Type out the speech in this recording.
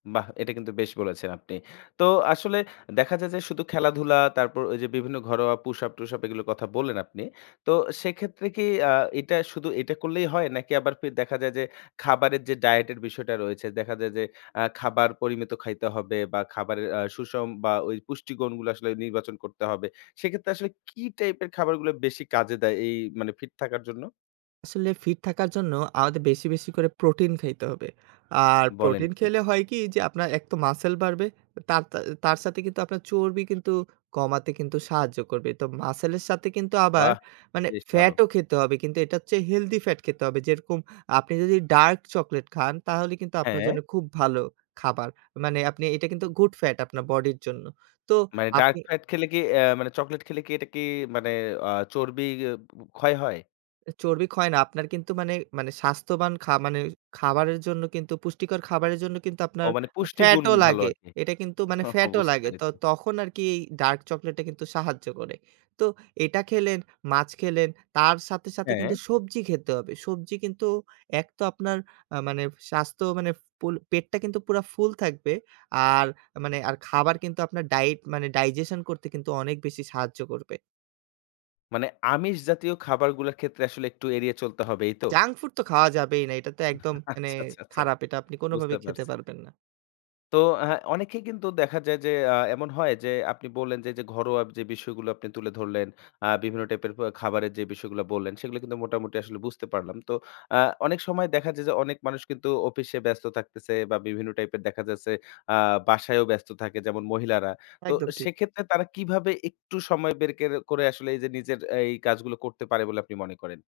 বাহ! এটা কিন্তু বেশ বলেছেন আপনি। তো আসলে দেখা যায় যে শুধু খেলাধুলা তারপর ওই যে বিভিন্ন ঘরোয়া পুশ আপ টুশ আপ এগুলোর কথা বললেন আপনি। তো সেক্ষেত্রে কি আ এটা শুধু এটা করলেই হয় নাকি আবার পে দেখা যায় যে খাবারের যে ডায়েটের বিষয়টা রয়েছে, দেখা যায় যে অ্যা খাবার পরিমিত খাইতে হবে বা খাবারের আ সুষম বা ওই পুষ্টি গুণগুলো আসলে নির্বাচন করতে হবে। সেক্ষেত্রে আসলে কি টাইপের খাবারগুলো বেশি কাজে দেয় এই মানে ফিট থাকার জন্য? আসলে ফিট থাকার জন্য আমাদের বেশি বেশি করে প্রোটিন খাইতে হবে। আর বলেন প্রোটিন কি! খেলে হয় কি? যে আপনার এক তো মাসল বাড়বে, তার তার সাথে কিন্তু আপনার চর্বি কিন্তু কমাতে কিন্তু সাহায্য করবে। তো মাসলের সাথে কিন্তু আবার বাহ! মানে বেশ ভালো। ফ্যাটও খেতে হবে। কিন্তু এটার চেয়ে হেলদি ফ্যাট খেতে হবে। যেরকম আপনি যদি ডার্ক চকোলেট খান তাহলে কিন্তু আপনার জন্য হ্যাঁ। খুব ভালো খাবার। মানে এটা কিন্তু গুড ফ্যাট আপনার বডির জন্য। তো মানে ডার্ক আপনি ফ্যাট খেলে কি অ্যা মানে চকোলেট খেলে কি, এটা কি মানে আ চর্বি ক্ষয় হয়? চর্বি ক্ষয় না। আপনার কিন্তু মানে মানে স্বাস্থ্যবান মানে খাবারের জন্য কিন্তু পুষ্টিকর খাবারের জন্য কিন্তু ও আপনার মানে পুষ্টিগুণ ফ্যাটও ভালো লাগে। আরকি। এটা কিন্তু মানে ওহ! ফ্যাটও বুঝতে লাগে। পেরেছি। তখন আরকি এই ডার্ক চকোলেট টা কিন্তু সাহায্য করে। তো এটা খেলেন, মাছ খেলেন, তার সাথে সাথে হ্যাঁ। কিন্তু সবজি খেতে হবে। সবজি কিন্তু এক তো আপনার আ মানে স্বাস্থ্য মানে পুল পেটটা কিন্তু পুরা ফুল থাকবে। আর মানে খাবার কিন্তু আপনার ডায়েট মানে, ডাইজেশন করতে কিন্তু অনেক বেশি সাহায্য করবে। মানে আমিষ জাতীয় খাবারগুলোর ক্ষেত্রে আসলে একটু এড়িয়ে চলতে হবে। এই তো? জাঙ্ক ফুড তো খাওয়া যাবেই না। এটা তো একদম মানে আচ্ছা, আচ্ছা, আচ্ছা। খারাপ এটা আপনি বুঝতে কোনভাবেই খেতে পারছি। পারবেন না। তো অ্যা অনেকেই কিন্তু দেখা যায় যে, আ এমন হয় যে আপনি বললেন যে যে ঘরোয়া যে বিষয়গুলো আপনি তুলে ধরলেন। আ বিভিন্ন টাইপের খাবারের যে বিষয়গুলো বললেন সেগুলো কিন্তু মোটামুটি আসলে বুঝতে পারলাম। তো আ অনেক সময় দেখা যায় যে অনেক মানুষ কিন্তু অফিসে ব্যস্ত থাকতেছে, বা বিভিন্ন টাইপের দেখা যাচ্ছে। আ বাসায়ও ব্যস্ত থাকে যেমন মহিলারা। তো একদম ঠিক। সেক্ষেত্রে তারা কিভাবে একটু সময় বের কের করে আসলে এই যে নিজের এই কাজগুলো করতে পারে বলে আপনি মনে করেন?